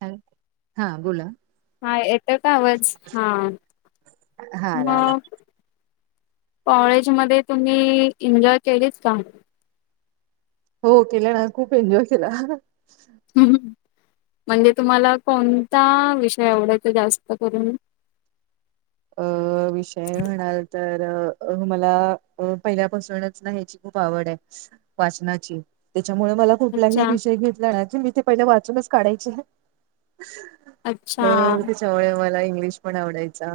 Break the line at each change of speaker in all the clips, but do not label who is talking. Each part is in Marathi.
[unintelligible] हा, बोला.
हा, येतं का आवाज? हा,
हा आला आला
मग. कॉलेजमध्ये, तुम्ही एन्जॉय केलीच का?
हो, केलं ना. खूप एन्जॉय केला.
[unintelligible] म्हणजे, तुम्हाला कोणता विषय आवडाचा? जास्त करून.
अ विषय म्हणाल तर, अ मला पहिल्यापासूनच ना ह्याची खूप आवडय, वाचनाची. त्याच्यामुळे मला कुठलाही
अच्छा,
विषय घेतला न, मी ते पहिलं वाचूनच काढायचे.
अच्छा,
अ त्याच्यामुळे मला, इंग्लिश पण आवडायचा.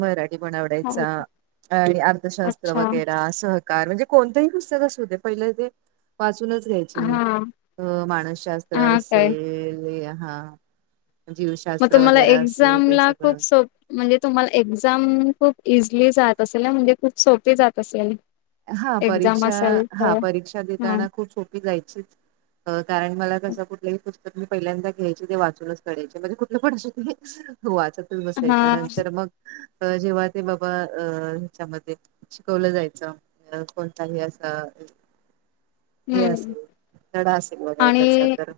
मराठी
हो,
य अर्थशात्र
अच्छा,
वग. [unintelligible] काय म्हणजे कोणत्याही कुसत असू दे पहिले ते. वाचूनच घ्यायची मी
हा,
अ मानसशास्त्र
हा काय
असेल हा.
मग
जीवशास्त्र
तुम्हाला
वगैरे असेल
एक्झाम
ते
ला
सगळं
खूप सोप! म्हणजे तुम्हाला एक्झाम खूप इझली जात असेल म्हणजे. खूप सोपी जात असेल.
हा
एक्झाम
परीक्षा,
असेल
हा
तर
परीक्षा
हा,
देताना, खूप सोपी जायची. कारण मला कसं, कुठलंही पुस्तक मी पहिल्यांदा घ्यायचे, ते वाचूनच कढायचे. म्हणजे कुठलं पण असो [unintelligible] हो, वाचतच बसायचं.
हा,
नंतर मग अ जेव्हा ते बाबा, अ ह्याच्यामध्ये, शिकवलं जायचं. अ कोणताही असं
हम्म.
तडा असेल व
आणि
आताचर.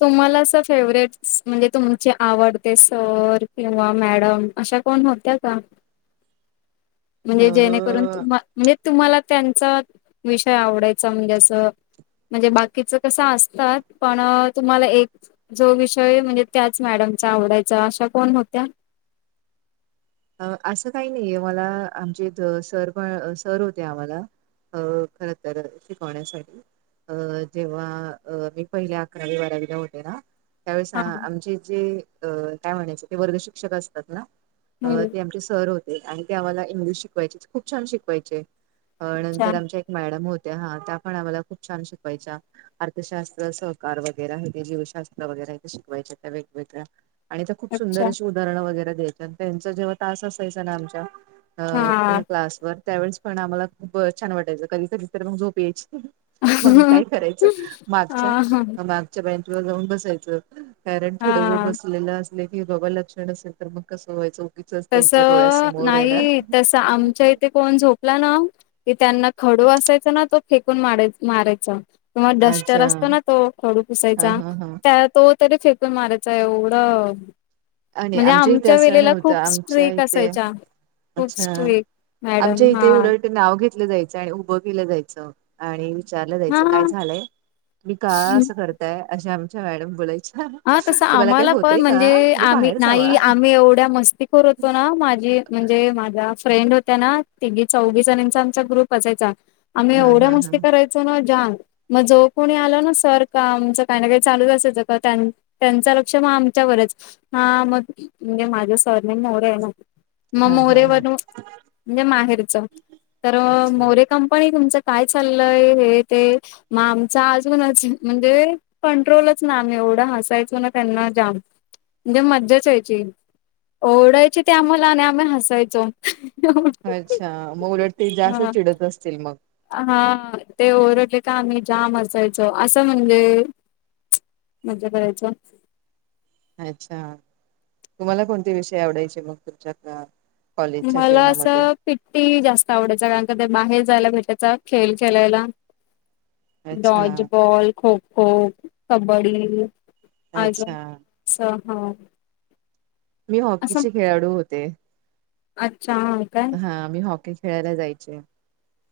तुम्हाला अस फेवरेट म्हणजे तुमचे आवडते सर किंवा मॅडम अशा. कोण होता्या का.
[inaudible] अ
म्हणजे जेणेकरून तु्हा. म्हणजे तुम्हाला त्यांचा विषय आवडायचा म्हणजे असं. म्हणजे बाकीचं कसं असतात पण. तुम्हाला एक जो विषय म्हणजे त्याच मॅडमचा आवडायचा अशा कोण होत्या?
असं काही नाहीय मला आमचे सर पण सर होते आम्हाला. अ खर तर शिकवण्यासाठी. अ जेव्हा मी पहिल्या अकरावी बारावीला होते ना. त्यावेळेस
हा
आमचे जे अ काय म्हणायचं ते वर्ग शिक्षक असतात ना. अ
हम्म
ते आमचे सर होते आणि ते आम्हाला इंग्लिश शिकवायचे खूप छान शिकवायचे.
अच्छा
नंतर आमच्या एक मॅडम होत्या हा त्या पण आम्हाला खूप छान शिकवायच्या. अर्थशास्त्र सहकार वगैरे हे ते जीवशास्त्र वगैरे हे ते शिकवायचे त्या वेगवेगळ्या. आणि त्या खूप सुंदर
अच्छा
अशी उदाहरणं वगैरे द्यायची त्यांचा जेव्हा तास असायचा ना आमच्या. अ
हा
त्या क्लासवरर त्यावेळेस पण आम्हाला खूप छान वाटायचं कधी कधी तर मग झोप यायची. मग काय करायचं मागच्या
हा
माग. व जा ब कार पु ज
हा
ब अस क लक्षण अस तर. चौकीचच त्यांच्या
तसं
डोळ्यासमोर येणार.
नाही तसं आमच्या इथे कोण झोपला ना त्यांना खडू असायचा ना तो. फेकून मार मारायच किंवा डस्टर
अच्छा
असतं ना तो खडू
हा
पुसायचा
हा हा.
त्या तो. तरी फेकून मारायच एवढं
आणि
म्हणजे
इथे
आमच्या
असं
वेळेला
नव्हतं
खूप.
आमच्या
स्ट्रीक
इथे
असायच्या खूप स्ट्रीक मॅडम हा.
ते नाव घेतलं जायचं आणि उभं केलं जायचं. आणि विचारलं जायचं काय
हा
झालंय मी का असं करताय असे आमच्या मॅडम बोलायच.
हा तस आम्हाला पण म्हणजे
तुम्ही
आम्ही
बाहेर जावा
नाही आम्ही एवढ. ्या मस्तीखोर होतो ना माझी म्हणजे माझ्या फ्रेंड होत्या ना तिी चौवीस जणांचा आमचा ग्रुप. चायचा आम्ही
हा
एवढ्या
हा हा
मस्ती कराय. ‌च नाग मग जो कोणी आल ना सर का आमच काही ना काही चालूच असायचं का. त्यांचं लक्ष मग आमच्यावरच हा मग म्हणजे माझं सने मोरे आहे ना. मग
हा हा
मोरेवर
हा
म्हणजे माहेरच तर
अच्छा
मोरे. कंपनी तुमचं काय चाललंय हे ते. मग आमचा आजूनच म्हणजे कंट्रोलच ना आम्ही एवढा ह जायच ना त्यांना जाम म्हणजे मज्जाच यायची. ओढायचे ते आम्हाला आणि आम्ही हसायचो.
अच्छा मग उलट ते जास्त
हा
चिडत असतील मग.
हा ते ओरडले का आम्ही जाम असायचो असं म्हणजे मजा करायचो.
अच्छा तुम्हाला कोणते विषय आवडायचे मग तुमच्यात
मला असं पिट्टी जास्त आवडायच कारण क ते बाहेर जायला भेटायचा खेळ खेळायला.
अच्छा
डॉज बॉल खो खो कबड्डी आज
अच्छा
[unintelligible] सहा
मी हॉकीची खेळाडू होते.
अच्छा अं का.
आम्ही हॉकी खेळायला जायचे.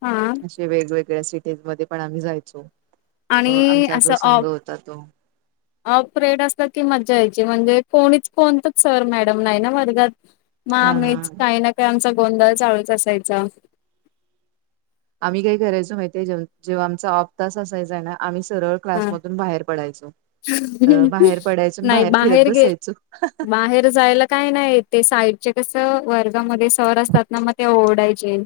हां.
जे वेगवेगळ्या सिटीज मध्ये पण आम्ही जायचो.
आणि
आमचा जो संघ होता तो.
हाफ प्रेड असलं की मजा यायची, म्हणजे कोणीच कोणतच सर मॅडम नाही ना वर्गात. मग
हा हा
आम्हीच काही ना काही आमचा गोंधळ चालूच असायचा.
आम्ही काही करायचो माहितीय, जे जेव्हा आमचा आपप तास असायचा आहे ना आम्ही सरळ
हा
क्लासमधून बाहेर पडायचो. तर बाहेर पडायचो आणि
नाही
फिरत
बाहेर गे,
बसायचो
बाहेर जायला काही नाही ते साईडचे कस, वर्गामध्ये सर असतात ना मग ते ओरडायचे.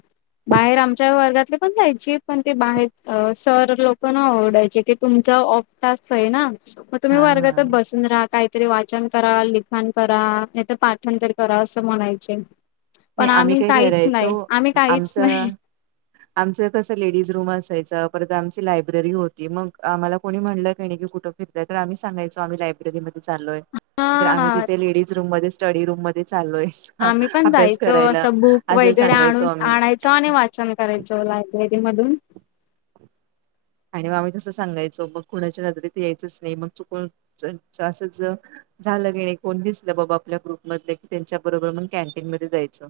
बाहेर आमच्या वर्गातले पण जायचे. पण ते बाहेर सर लोक न आवडायचे ते तुमच ऑफ तास आहे ना, मग तुम्ही
हा
वर्गात
हा
बसून राहा काय तरी वाचन करा, लिखण करा, नाही तर पाठणतर करा असं म्हणायचे.
नाही
पण आम्ही
काय
काहीच
करायचो
नाही,, आम्ही काहीच
आमचा
नाही.
आमचं कसं लेडीज रूम असायचं, परत आमची लायब्ररी होती. मग आम्हाला कोणी म्हणलंय काही नाही की कुठं तर आम्ही सांगयचो, आम्ही लाय री मध्ये चालोय, तर आम्ही
हा.
जिथे लेडीज रूम मध्ये स्टडी रूम मध्ये चालोय.
आम्ही पण
अभ्यास
जायचो
करायला,
असं बुक
असं
वगैरे
सांगायचो
आणून
आम्ही.
आणायचो आणि वाचन करायचो लायब्ररी मधून
आणि म आम्ही तसं सांगायचो, मग कुणाच्या नजरेत यायचंच नाही मग चुक असं ज झालं की कोण दिसलं बाबा आपल्या ग्रुप मधले, की त्यांच्या बरोबर मग कॅन्टीन मध्ये जायचं.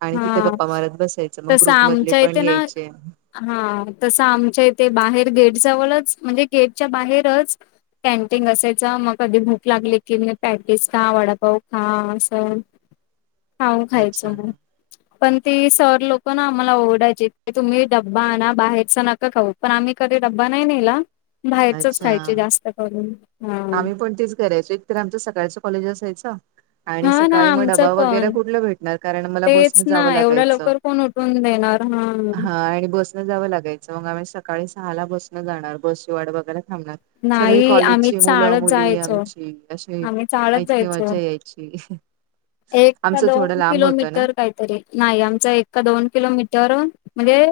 आणि तिथं
हा
गप्पा मारत बसायचं, मग
तसं
ग्रुप मधले
आमच्या
पण
इथे ना
यायचे.
हा तसं आमच्या इथे बाहेर गेटजवळच, म्हणजे गेटच्या बाहेरच कॅनटीन कायचं मग कधी भूक लागली की, मग पॅटेज खा, वडापाव खा असं.
[unintelligible]
हां
अच्छा
खायचं मग. पण ती सर लोक ना, आम्हाला ओरडायची तुम्ही डब्बा आना बाहेरच नका खाऊ पण आम्ही कधी डब्बा नाही नेला, बाहेरच
अच्छा
खायची जास्त करून. हा
आम्ही पण तेच करायचो, एकतर आमच सकाळच कॉलेज असायच. आणि
हा ना
सकाळी मग
आमचं
डबा वगैरे
पण
कुठलं भेटणार, कारण मला बसन
तेच
म
ना
जावं
एवढ्या
लागायचं.
लवकर कोण उठून देणार हा?
आणि बसनं जावं लागायचं, मग आम्ही सकाळी सहाला बसन जाणार, बसची वाट बघाय थांबणार.
नाही आम्ही चाळत
मुलं-मुली
जायचो
आमची असे
आम्ही चाळत
ऐतके
जायचो
मजा यायची.
एक का
आमचं थोडं
दोन
लांब होतं ना
किलोमीटर काही. तरी नाही आमचा एका-दोन किलोमीटर अ म्हणजे.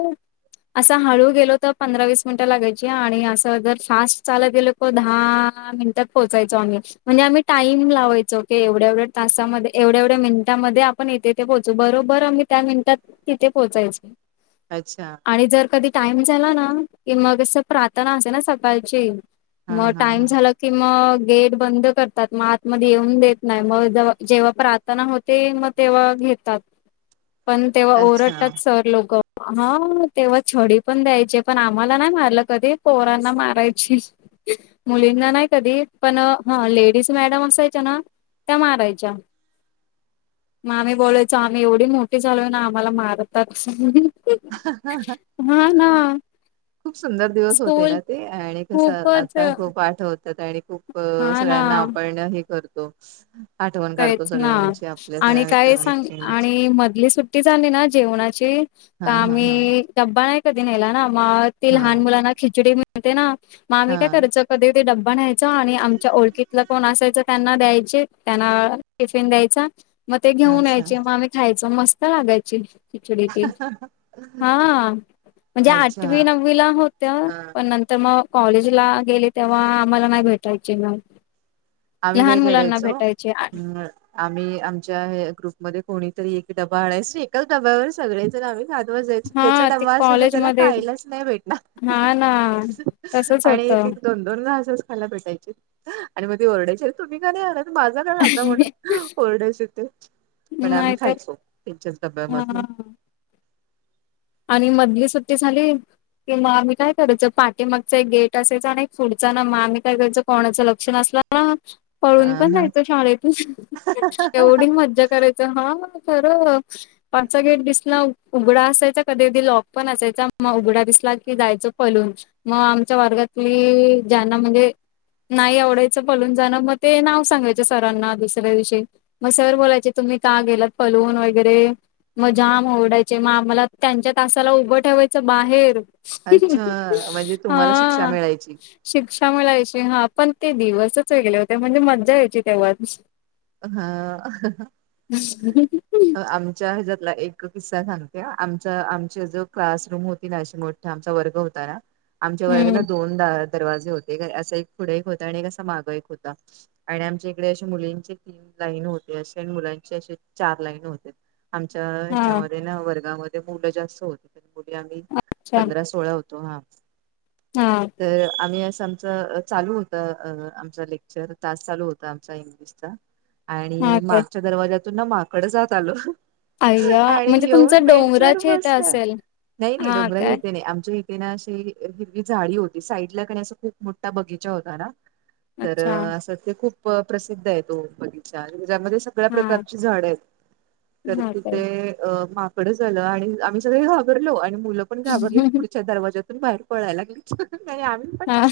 असं हळू गेलो तर पंधरा-वीस मिनिटं लागायची, आणि असं जर फास्ट चालत गेलो. हो दहा आ मिनिटात पोहोचायचो आम्ही, म्हणजे आम्ही टाईम लावायचो, की एवढ्या-एवढ्या तासामध्ये एवढ्या-एवढ्या मिनिटांमध्ये आपण इथेथे पोहोचू, बरोबर आम्ही त्या मिनिटांत तिथे पोहोचायचो.
अच्छा,
आणि जर कधी टाइम झाला ना, की मग असं प्रार्थना असते ना सकाळची
हा
म
हा
टाईम
हा
झाला. कि म गेट बंद करतात, म आतमध्ये येऊन देत नाही, म दवा जेव्हा प्रार्थना होते, मग तेव्हा घेतात, पण तेव्हा
अच्छा
ओरडतात, सर लोक. हा तेव्हा छडी पण द्यायचे, पण आम्हाला नाही मारलं कधी पोरांना मारायची. मुलींना नाही कधी पण अ हा लेडीज मॅडम असायच्या ना त्या मारायच्या मग आम्ही बोलायचो आम्ही एवढी मोठी झालो ना आम्हाला मारतात.
ह
हा ना
[unintelligible] खूप सुंदर दिवस होते
स्कूल
ना ते, आणि कसं
खूपच
आता खूप आठवत होतात आणि खूप
हा ना,
सगळ्यांना आपना हे करतो. आठवण काढतो
तेच ना,
सगळ्यांची आपल्या
आणि
सगळ्या
काय सांग,
मित्रमैत्रिणींची
आणि मधली सुट्टी सुट्टी झाली ना, जेवणाची ता-
हा हा हा
आम्ही डब्बा नाही कधी नेला ना मग ती
हा
लहान मुलांना खिचडी मिळते ना मग आम्ही काय
हा
करायचं कधीधी डब्बा न्यायचा आणि आमच्या ओळखीतला कोण असायचं त्यांना द्यायचे त्यांना टिफिन द्यायचा मग ते घेऊन
अच्छा
यायच मग आम्ही खायच मस्त लागायची खिचडी ते हा म्हणजे आठवी
अच्छा
नववीला होत्या
हा
पण नंतर म कॉलेज ला गेले तेव्हा आम्हाला नाही भेटायचे मग
आम्ही
लहान
काय
मुलांना
करायचो
भेटायचे
हा आम्ही आमच्या एक ग्रुपमध्ये कोणीतरी एक डबा आणायचे एकाच डब्यावर सगळे जण आम्ही खात बसायचो
हा
ज्याचा
ते
डबा असायचा त्याला
कॉलेजमध्ये
खायलाच नाही भेटणार
हा ना तसच
आणि एक
होतं.
एक दोन दोनदा असंच याला भेटायचे आणि मग ते ओरडायचे तुम्ही का नाही आलात? माझा काय आता म्हणून ओरडाचे ते पण आम्ही
नाहीतर
खायचो त्यांच्याच
हा
डब्यामध्ये
आणि मधली सुट्टी झाली कि मग आम्ही काय करायचं पाठीमागचं एक गेट असायचं आणि एक पुढचा ना मग आम्ही काय करायचं कोणाचं लक्ष नसलं हा
हा
पळून पण
हा
जायचो शाळेतून एवढी मज्जा करायचं हा खरं पाटचा गेट दिसला उघडा असायचा कधी कधी लॉक पण असायचा मग उघडा दिसला की जायचो पळून म आमच्या वर्गातली ज्यांना म्हणजे नाही आवडायचं पलून जाणं मग ते नाव सांगायचं सरांना दुसऱ्या दिवशी म सर बोलायचे तुम्ही का गेलात पलून वगैरे मग जाम ओडायचे म आम्हाला त्यांच्या तासाला उभं ठेवायचं बाहेर
अच्छा म्हणजे तुम्हाला शिक्षा
हा
मिळायची
शिक्षा मिळायची हा पण ते दिवसच वेगळे होते म्हणजे मज्जा यायची तेव्हाच
हा अ हा हा अ आम च्या हेज्यातला एक किस्सा सांगते हा आमच्या आमचे जो क्लासरूम होती ना नाशगोळ आमचा वर्ग होता ना आमच्या वर्गाला
हम्म
दोन सा दरवाजे होते काय असा एक पुढे एक होता आणि एक असा मागे एक होता आणि आमच्या इकडे अशे मुलींची तीन लाईन होते अशे आणि मुलांचे असे चार लाईन होते आमच्या
हा
ह्याच्यामध्ये ना वर्गामध्ये मुलं जास्त होती तर मुली आम्ही
छान
पंधरा सोळा होतो हा
हा
तर आम्ही असं आमचं चालू होत आमचा लेक्चर तास चालू होता आमचा इ दिसत आणि
हा काय
मागच्या दरवाज्यातून ना माकडंच आत आल
अय्या
आणि
म्हणजे
येऊन
तुमचं
बेंचवर
डोंगराचे इथे
बसलं
असेल
नाही नाही
हा
डोंगराच
काय
यथे नाही आमच्या ना अशी हिरवी झाडी होती साईड ला का अस खूप मोठा बगीचा होता ना. तर
अच्छा
असं ते खूप प्रसिद्ध आहे तो बगीचा्यामध्ये सगळ्या
हा
प्रकारची झाड आहेत तर
हा काय
तिथे माकडच आलं आणि आम्ही सगळे घाबरलो आणि मुलं पण घाबरली. दरवाजाततून बाहेर पोयला लागल्. पण
हा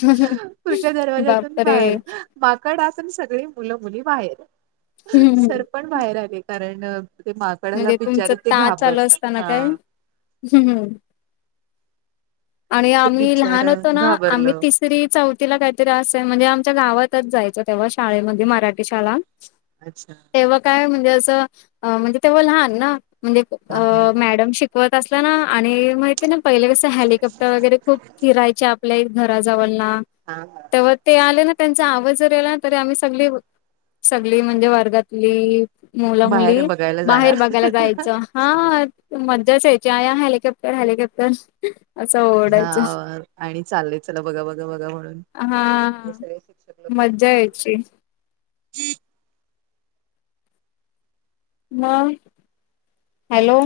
पुढच्या दरवाज्यातून
बापरे
बाहेर माकड आतून सगळी मुलं मुली बाहेर.
हं, हं.
सर पण बाहेर आले कारण ते माकडला
म्हणजे तुमचं
बिचारे ते घाबरतात ना
हम्म हम्म आणि
ते
आम्ही
बिचार
लहान होतो ना आम्ही
घाबरलं
तीस तरी चौथीला काहीतरी असेल म्हणजे आमच्या गावातच जायचं तेव्हा शाळेमध्ये मराठी शाळा
अच्छा
तेव्हा काय म्हणजे अस म्हणजे तेव्हा लहान ना म्हणजे
हा हा
मॅडम शिकते ते होत असला ना आणि माहिती ना पहिले कस हॅली खूप फिरायचे आपल्या घराजवळना.
हा हा.
ते ते आले ना त्यांचा आवज जरी आला ना तरी आम्ही सगळी सगळी म्हणजे वर्गातली मुला
बाहेर
मुली
बघायला
बाहेर
जाणार
बघायला जायचं. हा मजाच यायची आ हेलिकॉप्टर हेलिकॉप्टर असं
हा
ओरडायचं
आणि चाललंय चला बघा बघा बघा म्हणून
हा
सगळ
मज्जा यायची.
[inaudible]
ह हॅलो!